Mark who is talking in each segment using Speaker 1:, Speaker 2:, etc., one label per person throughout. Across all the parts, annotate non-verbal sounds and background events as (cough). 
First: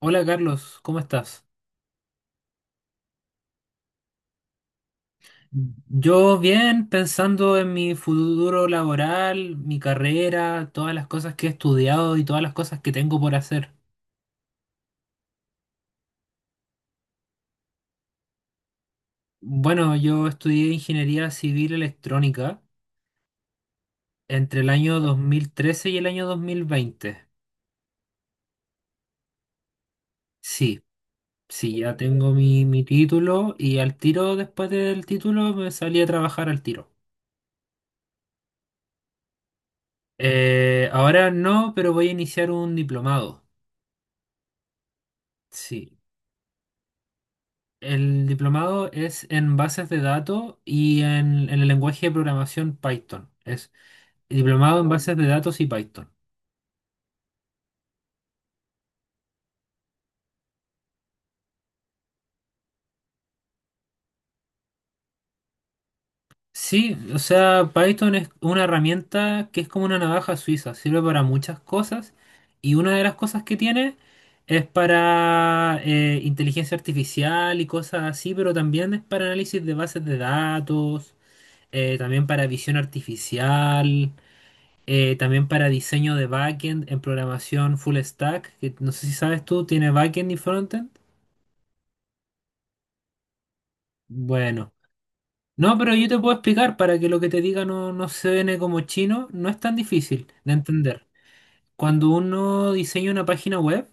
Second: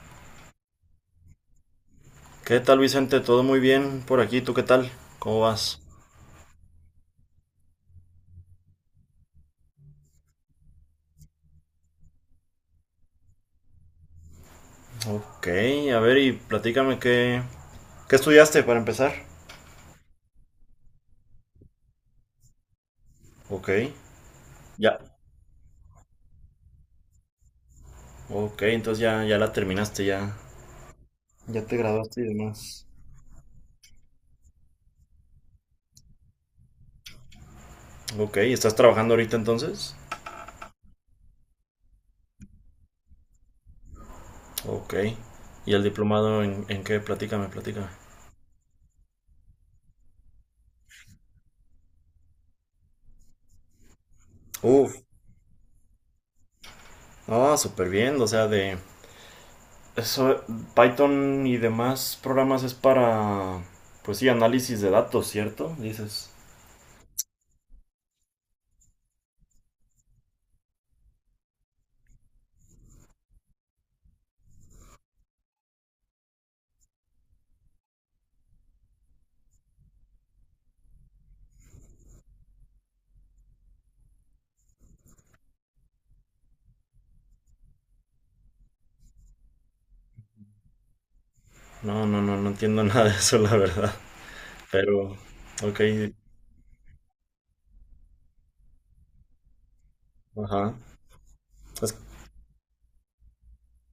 Speaker 1: Hola Carlos, ¿cómo estás?
Speaker 2: ¿Qué tal, Vicente? ¿Todo muy bien por aquí? ¿Tú qué tal? ¿Cómo vas?
Speaker 1: Yo bien, pensando en mi futuro laboral, mi carrera, todas las cosas que he estudiado y todas las cosas que tengo por hacer.
Speaker 2: Ok, a ver y qué estudiaste para empezar.
Speaker 1: Bueno, yo estudié ingeniería civil electrónica
Speaker 2: Ok,
Speaker 1: entre el año
Speaker 2: ya.
Speaker 1: 2013 y el año 2020.
Speaker 2: Ok, entonces ya, ya la terminaste, ya.
Speaker 1: Sí,
Speaker 2: Ya te
Speaker 1: sí, ya
Speaker 2: graduaste y
Speaker 1: tengo mi
Speaker 2: demás.
Speaker 1: título y al tiro, después del título, me salí a trabajar al tiro.
Speaker 2: Ok, ¿estás trabajando ahorita entonces?
Speaker 1: Ahora no, pero voy a iniciar un diplomado.
Speaker 2: Ok. ¿Y el
Speaker 1: Sí.
Speaker 2: en qué? Platícame, platícame.
Speaker 1: El diplomado es en bases de datos y en el lenguaje de programación Python. Es diplomado en
Speaker 2: Uf,
Speaker 1: bases de datos y Python.
Speaker 2: ah, súper bien, o sea, de... Eso, Python y demás programas es pues sí, análisis de datos, ¿cierto? Dices.
Speaker 1: Sí, o sea, Python es una herramienta que es como una navaja suiza, sirve para muchas cosas y una de las cosas que tiene es para inteligencia artificial y cosas así, pero también es para análisis de bases de datos, también para visión artificial. También para diseño de backend en programación full stack, que no sé si sabes tú, ¿tiene backend y frontend?
Speaker 2: No, entiendo (laughs) nada de eso, la verdad.
Speaker 1: Bueno,
Speaker 2: Pero,
Speaker 1: no,
Speaker 2: ok,
Speaker 1: pero yo te puedo explicar para que lo que te diga no suene como chino, no es tan difícil de
Speaker 2: ajá.
Speaker 1: entender.
Speaker 2: Es,
Speaker 1: Cuando uno diseña una página web,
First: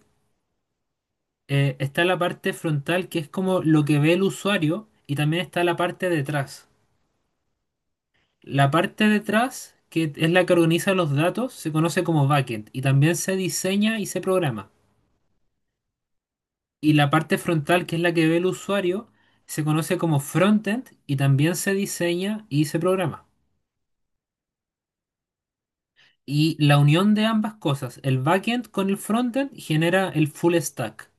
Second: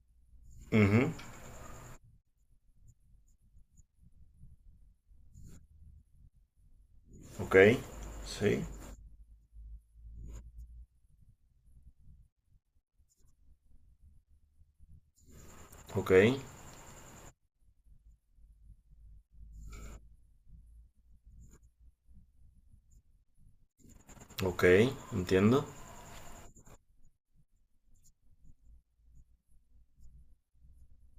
Speaker 2: ujú,
Speaker 1: está la parte frontal que es como lo que ve el usuario y también está la parte detrás.
Speaker 2: ok, sí,
Speaker 1: La parte detrás, que es la que organiza los datos, se conoce como backend y también se diseña y se programa.
Speaker 2: ok,
Speaker 1: Y la parte frontal, que es la que ve el usuario, se conoce como frontend y también se diseña y se programa.
Speaker 2: ok, entiendo.
Speaker 1: Y la unión de ambas cosas, el backend con el frontend, genera el full stack.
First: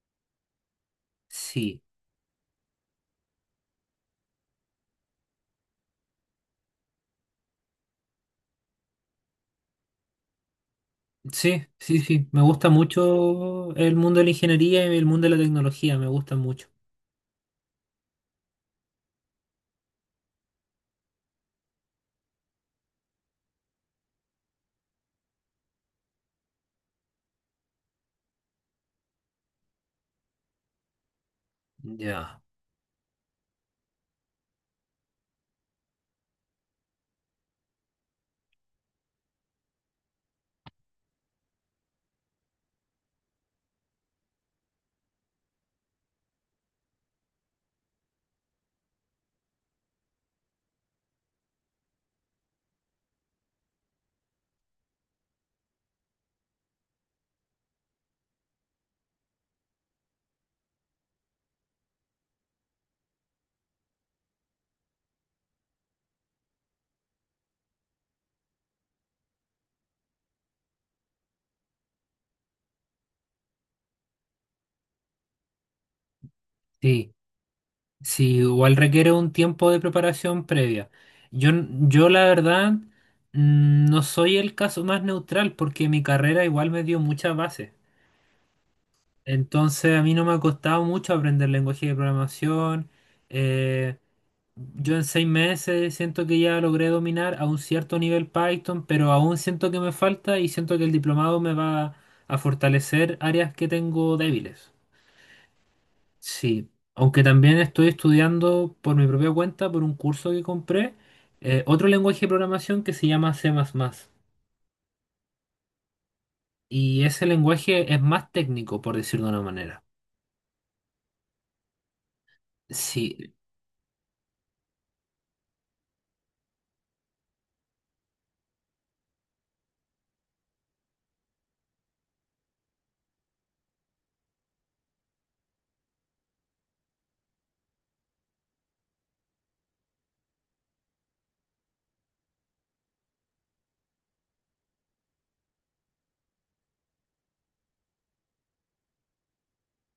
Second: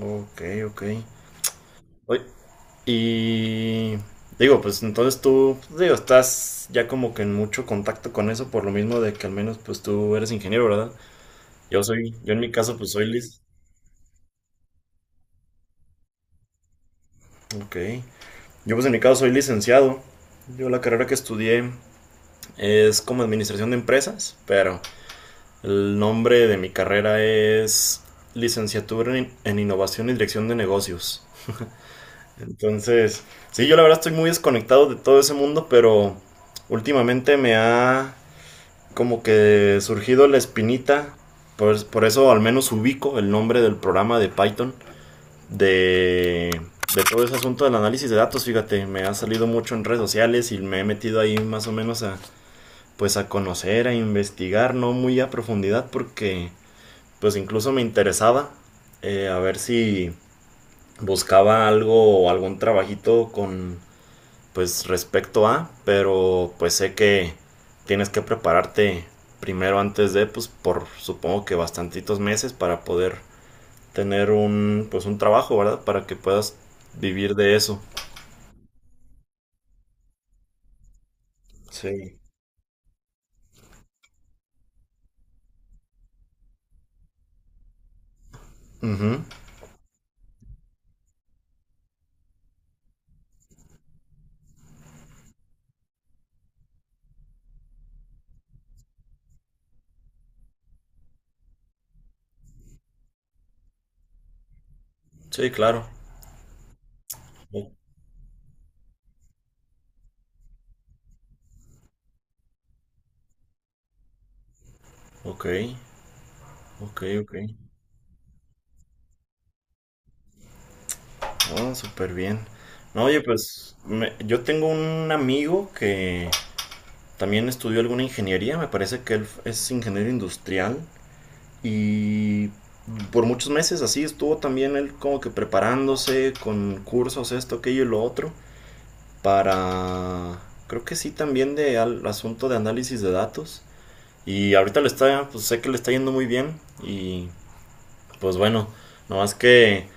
Speaker 2: Ok, ok.
Speaker 1: Sí,
Speaker 2: Oye, y digo, pues entonces tú, digo, estás ya como que en mucho contacto con eso, por lo mismo de que al menos pues tú eres ingeniero, ¿verdad?
Speaker 1: sí, sí, sí.
Speaker 2: Yo en
Speaker 1: Me
Speaker 2: mi
Speaker 1: gusta
Speaker 2: caso pues soy lic...
Speaker 1: mucho el mundo de la ingeniería y el mundo de la tecnología, me gusta mucho.
Speaker 2: Ok. Yo pues en mi caso soy licenciado. Yo la carrera que estudié es como administración de empresas, pero... El nombre de mi carrera es Licenciatura en Innovación y Dirección de Negocios.
Speaker 1: Ya,
Speaker 2: Entonces, sí, yo la verdad estoy muy desconectado de todo ese mundo, pero últimamente me ha como que surgido la espinita, por eso al menos ubico el nombre del programa de Python, de, de todo ese asunto del análisis de datos, fíjate, me ha salido mucho en redes sociales y me he metido ahí más o menos a, pues a conocer, a investigar, no muy a profundidad porque pues incluso me interesaba a ver si buscaba algo o algún trabajito con pues respecto a, pero pues sé que tienes que prepararte primero antes de pues por supongo que bastantitos meses para poder tener un pues un trabajo, ¿verdad? Para que puedas
Speaker 1: sí,
Speaker 2: vivir de eso.
Speaker 1: sí, igual requiere un tiempo de preparación previa. Yo
Speaker 2: Sí.
Speaker 1: la verdad, no soy el caso más neutral porque mi carrera igual me dio muchas bases.
Speaker 2: Ujú.
Speaker 1: Entonces a mí no me ha costado mucho aprender lenguaje de programación. Eh, yo en 6 meses siento que ya logré dominar a un cierto nivel Python, pero aún siento que me falta y siento que el diplomado me va a fortalecer áreas que tengo débiles.
Speaker 2: Sí, claro.
Speaker 1: Sí, aunque también
Speaker 2: O-
Speaker 1: estoy estudiando por mi propia cuenta, por un curso que compré, otro lenguaje de programación que se llama C++.
Speaker 2: Ok, ok,
Speaker 1: Y ese
Speaker 2: ok.
Speaker 1: lenguaje es más técnico, por decirlo de una manera.
Speaker 2: Oh, súper bien. No,
Speaker 1: Sí,
Speaker 2: oye, pues me- yo tengo un amigo que también estudió alguna ingeniería, me parece que él es ingeniero industrial y por muchos meses así estuvo también él como que preparándose con cursos, esto, aquello y lo otro, para, creo que sí también de al asunto de análisis de datos. Y ahorita le está, pues sé que le está yendo muy bien y pues bueno, no más que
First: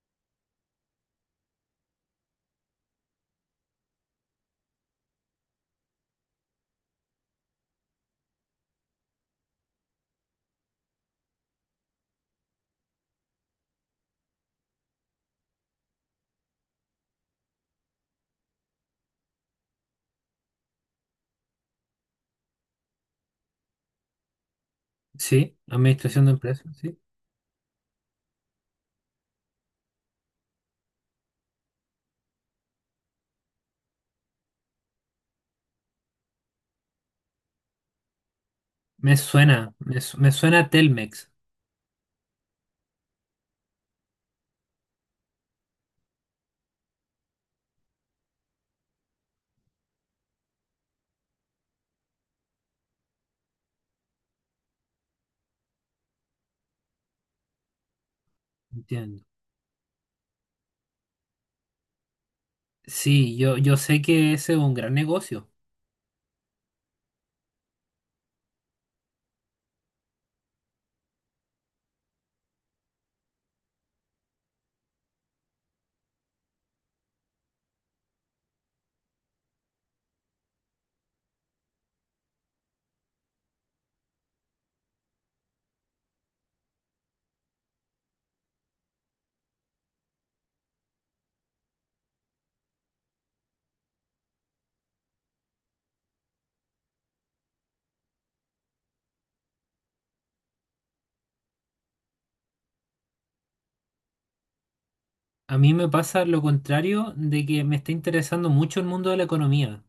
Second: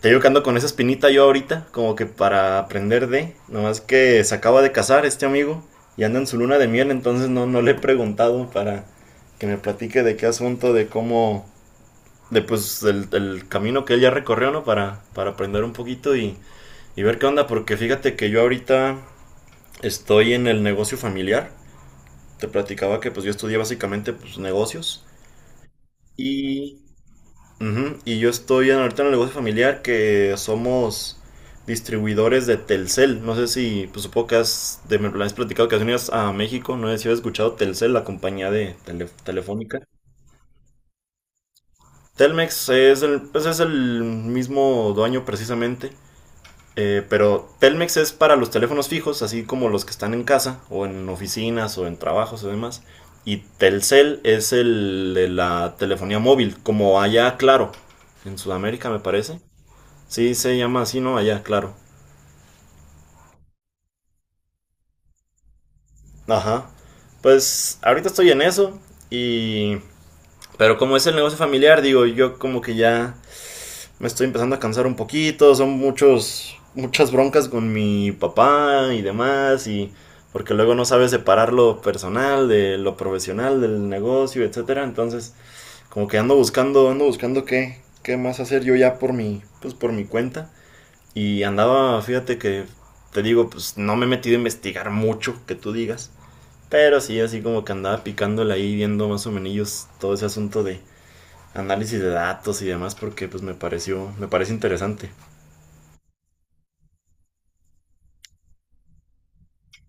Speaker 2: te digo que ando con esa espinita yo ahorita, como que para aprender de. Nomás que se acaba de casar este amigo y anda en su luna de miel, entonces no le he preguntado para que me platique de qué asunto, de cómo. De pues el camino que él ya recorrió, ¿no? Para aprender un poquito y ver qué onda, porque fíjate que yo ahorita estoy en el negocio familiar. Te platicaba que pues yo estudié básicamente pues negocios
Speaker 1: sí, administración de empresas,
Speaker 2: y
Speaker 1: sí.
Speaker 2: ujú, y yo estoy en- ahorita en el negocio familiar que somos distribuidores de Telcel. No sé si, pues supongo que has, de, me lo has platicado que has venido a México. No sé si has escuchado Telcel, la compañía de tele- telefónica.
Speaker 1: Me suena Telmex,
Speaker 2: Telmex es el, pues es el mismo dueño precisamente. Eh, pero Telmex es para los teléfonos fijos, así como los que están en casa o en oficinas o en trabajos o demás. Y Telcel es el de la telefonía móvil, como allá, claro, en Sudamérica me
Speaker 1: entiendo.
Speaker 2: parece. Sí, se llama así, ¿no? Allá, claro.
Speaker 1: Sí, yo sé que ese es un gran negocio.
Speaker 2: Ajá. Pues ahorita estoy en eso y... Pero como es el negocio familiar, digo, yo como que ya me estoy empezando a cansar un poquito, son muchas broncas con mi papá y demás, y porque luego no sabes separar lo personal de lo profesional, del negocio, etcétera. Entonces, como que ando buscando qué, qué más hacer yo ya por mi, pues por mi cuenta. Y andaba, fíjate que, te digo, pues no me he metido a investigar mucho, que tú digas. Pero sí, así como que andaba picándole ahí, viendo más o menos todo ese asunto de análisis de datos y demás, porque pues me pareció, me parece interesante.
Speaker 1: A mí me pasa lo contrario de que me está interesando mucho el mundo de la economía.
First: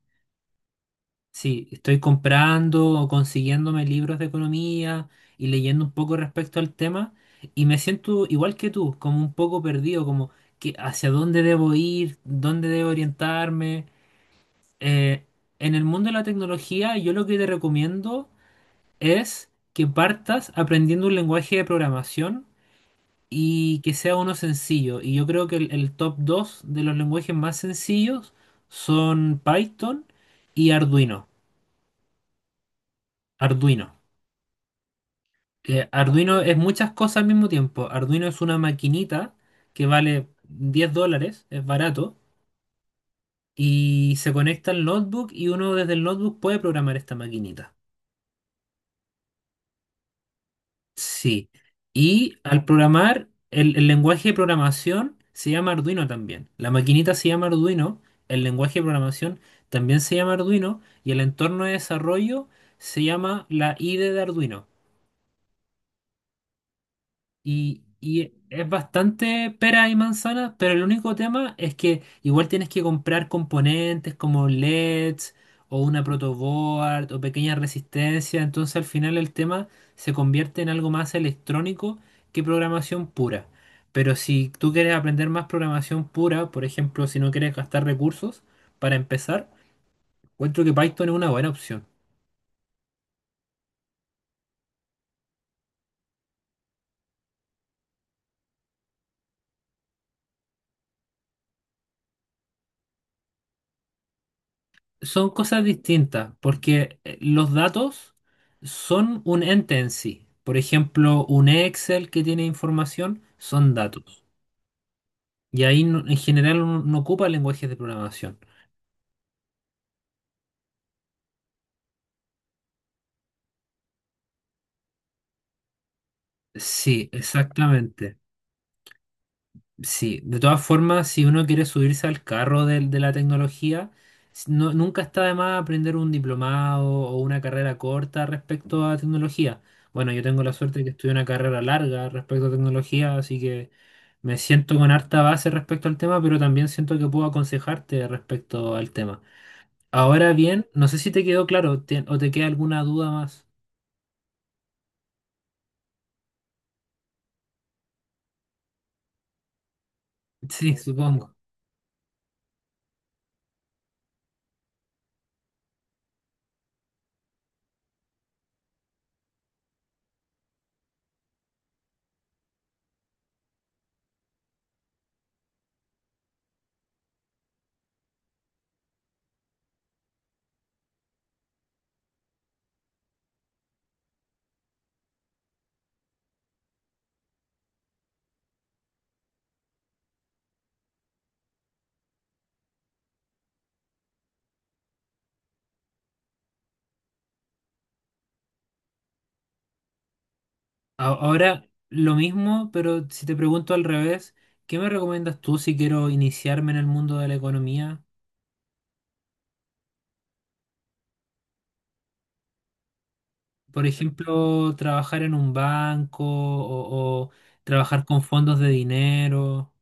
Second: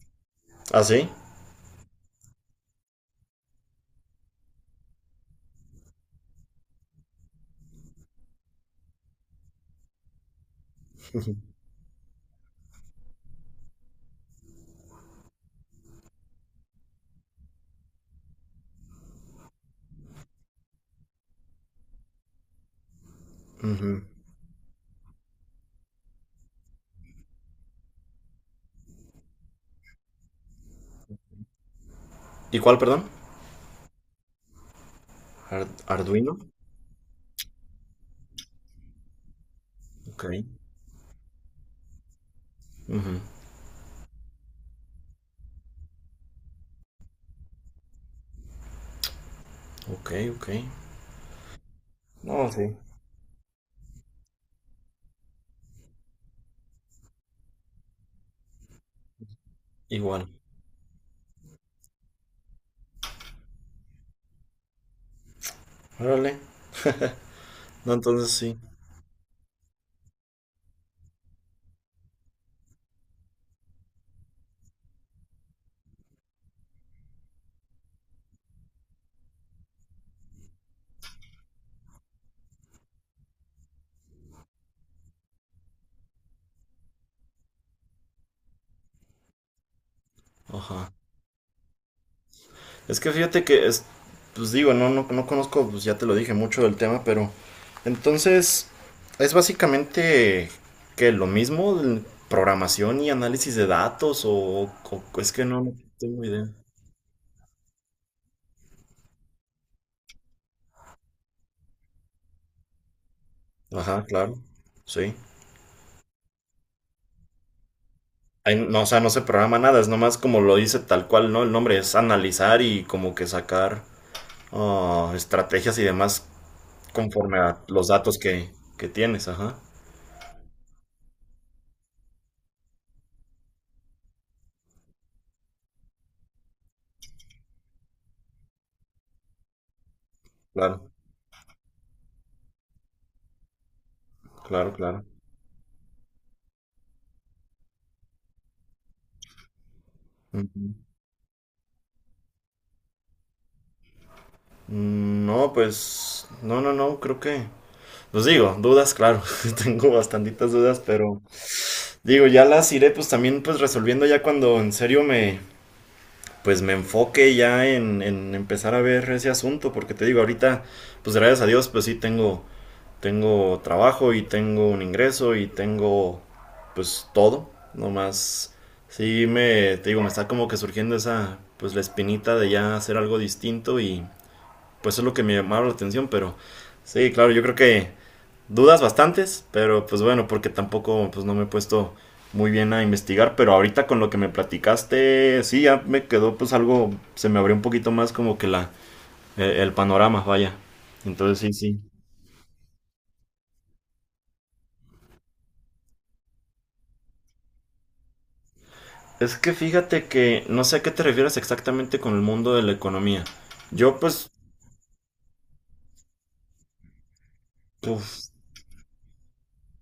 Speaker 2: ¿Ah, sí?
Speaker 1: Sí, estoy comprando o consiguiéndome libros de economía y leyendo un poco respecto al tema y me siento igual que tú, como un poco perdido, como que hacia dónde debo ir, dónde debo orientarme. Eh, en el mundo de la tecnología, yo lo que te recomiendo es que partas aprendiendo un lenguaje de programación y que
Speaker 2: Ujú.
Speaker 1: sea uno sencillo. Y yo creo que el top 2 de los lenguajes más sencillos son Python y Arduino.
Speaker 2: ¿Y cuál, perdón?
Speaker 1: Arduino.
Speaker 2: Ar- Arduino.
Speaker 1: Arduino es muchas cosas al mismo tiempo. Arduino es una maquinita que
Speaker 2: Ok.
Speaker 1: vale $10, es barato,
Speaker 2: Ujú.
Speaker 1: y se conecta al notebook y uno desde el notebook puede programar esta maquinita.
Speaker 2: Ok, ok.
Speaker 1: Sí. Y
Speaker 2: No,
Speaker 1: al
Speaker 2: sí.
Speaker 1: programar, el lenguaje de programación se llama Arduino también. La maquinita se llama Arduino, el lenguaje de programación también se
Speaker 2: Igual.
Speaker 1: llama Arduino y el entorno de desarrollo se llama la IDE de Arduino.
Speaker 2: Órale.
Speaker 1: Y,
Speaker 2: No, entonces
Speaker 1: y
Speaker 2: sí.
Speaker 1: es bastante pera y manzana, pero el único tema es que igual tienes que comprar componentes como LEDs o una protoboard o pequeña resistencia, entonces al final el tema se convierte en algo más electrónico que programación pura. Pero si tú quieres aprender más programación pura, por ejemplo, si no quieres gastar recursos para empezar, encuentro que
Speaker 2: Ajá.
Speaker 1: Python es una buena opción.
Speaker 2: Es que fíjate que, pues digo, no conozco, pues ya te lo dije mucho del tema, pero entonces es básicamente que lo mismo, el- programación y análisis de datos, o-
Speaker 1: Son
Speaker 2: es que
Speaker 1: cosas
Speaker 2: no tengo
Speaker 1: distintas,
Speaker 2: idea.
Speaker 1: porque los datos son un ente en sí. Por ejemplo, un Excel que tiene información son
Speaker 2: Ajá,
Speaker 1: datos.
Speaker 2: claro, sí.
Speaker 1: Y ahí no- en general uno no ocupa lenguajes de programación.
Speaker 2: Ahí no, o sea, no se programa nada, es nomás como lo dice tal cual, ¿no? El nombre es analizar y como que sacar ah, estrategias y demás
Speaker 1: Sí,
Speaker 2: conforme a los
Speaker 1: exactamente.
Speaker 2: que tienes, ajá.
Speaker 1: Sí, de todas formas, si uno quiere subirse al carro de la tecnología, nunca está de más aprender un diplomado o una carrera corta respecto a tecnología. Bueno, yo tengo la suerte de que
Speaker 2: Claro,
Speaker 1: estudié una carrera larga respecto a tecnología, así que me
Speaker 2: claro,
Speaker 1: siento con
Speaker 2: claro.
Speaker 1: harta base respecto al tema, pero también siento que puedo aconsejarte respecto al tema. Ahora bien,
Speaker 2: Ujú.
Speaker 1: no sé si te quedó claro o te queda alguna duda más.
Speaker 2: Mm, no, pues no, creo que... Pues digo, dudas, claro, (laughs) tengo bastantitas
Speaker 1: Sí,
Speaker 2: dudas, pero
Speaker 1: supongo.
Speaker 2: digo, ya las iré pues también pues resolviendo ya cuando en serio me pues me enfoque ya en empezar a ver ese asunto, porque te digo, ahorita pues gracias a Dios pues sí, tengo trabajo y tengo un ingreso y tengo pues todo, nomás sí me te digo, me está como que surgiendo esa pues la espinita de ya hacer algo distinto y pues es lo que me llamaba la atención, pero sí, claro, yo creo que dudas bastantes, pero pues bueno, porque tampoco pues no me he puesto muy bien a investigar, pero ahorita con lo que me platicaste, sí, ya me quedó pues algo, se me abrió un poquito más como que el panorama, vaya.
Speaker 1: A-
Speaker 2: Entonces sí,
Speaker 1: Ahora,
Speaker 2: sí.
Speaker 1: lo mismo, pero si te pregunto al revés, ¿qué me recomiendas tú si quiero iniciarme en el mundo de la economía?
Speaker 2: Es que fíjate que no sé a qué te refieres exactamente con el mundo de la economía.
Speaker 1: Por
Speaker 2: Yo pues,
Speaker 1: ejemplo, trabajar en un banco o trabajar con
Speaker 2: uf,
Speaker 1: fondos de dinero.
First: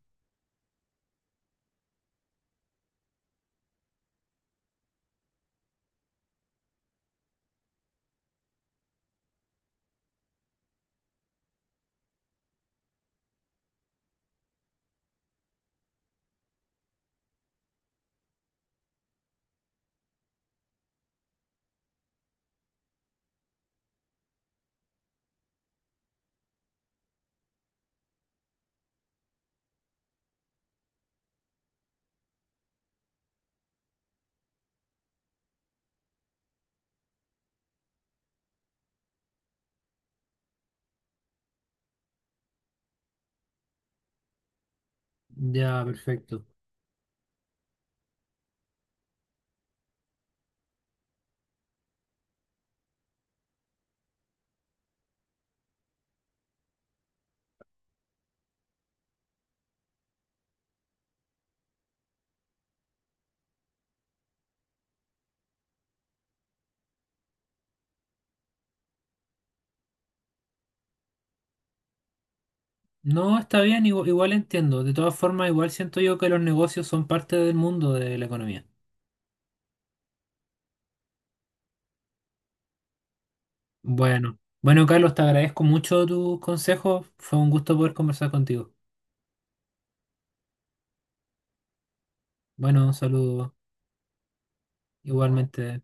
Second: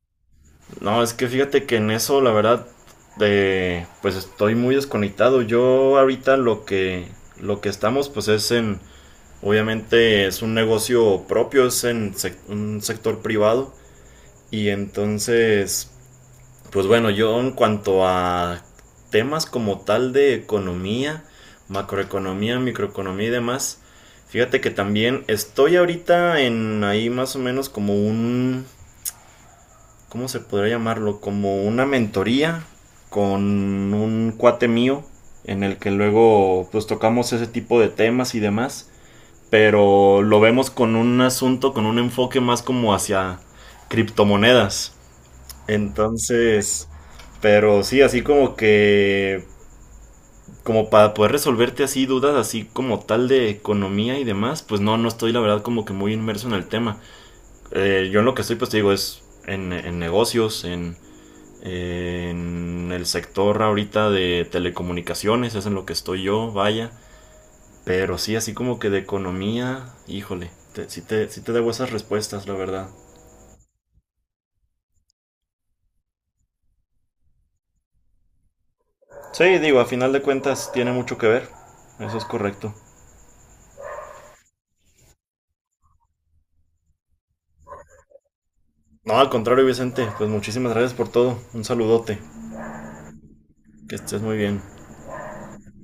Speaker 2: no, es que fíjate que en eso, la verdad, de, pues estoy muy desconectado. Yo ahorita lo que estamos, pues es obviamente es un negocio propio, es en sec- un sector privado. Y entonces, pues bueno, yo en cuanto a temas como tal de economía, macroeconomía, microeconomía y demás, fíjate que también estoy ahorita en ahí más o menos como un ¿cómo se podría llamarlo? Como una mentoría con un cuate mío en el que luego pues tocamos ese tipo de temas y demás, pero lo vemos con un asunto, con un enfoque más como hacia criptomonedas.
Speaker 1: Ya, perfecto.
Speaker 2: Entonces, pero sí, así como que, como para poder resolverte así dudas, así como tal de economía y demás, pues no, no estoy la verdad como que muy inmerso en el tema. Yo en lo que estoy, pues te digo, es en negocios, en el sector ahorita de telecomunicaciones es en lo que estoy yo, vaya. Pero sí, así como que de economía, híjole, te- sí, te, sí te debo esas respuestas, la verdad.
Speaker 1: No, está bien, igual, entiendo. De todas formas, igual siento yo que los negocios son parte del mundo de la economía.
Speaker 2: Sí, digo, a final de cuentas tiene mucho que ver. Eso es correcto.
Speaker 1: Bueno, bueno, Carlos, te agradezco mucho tus consejos. Fue un gusto poder conversar contigo.
Speaker 2: No, al contrario, Vicente, pues muchísimas gracias por todo. Un saludote.
Speaker 1: Bueno, un saludo
Speaker 2: Que estés muy bien.
Speaker 1: igualmente.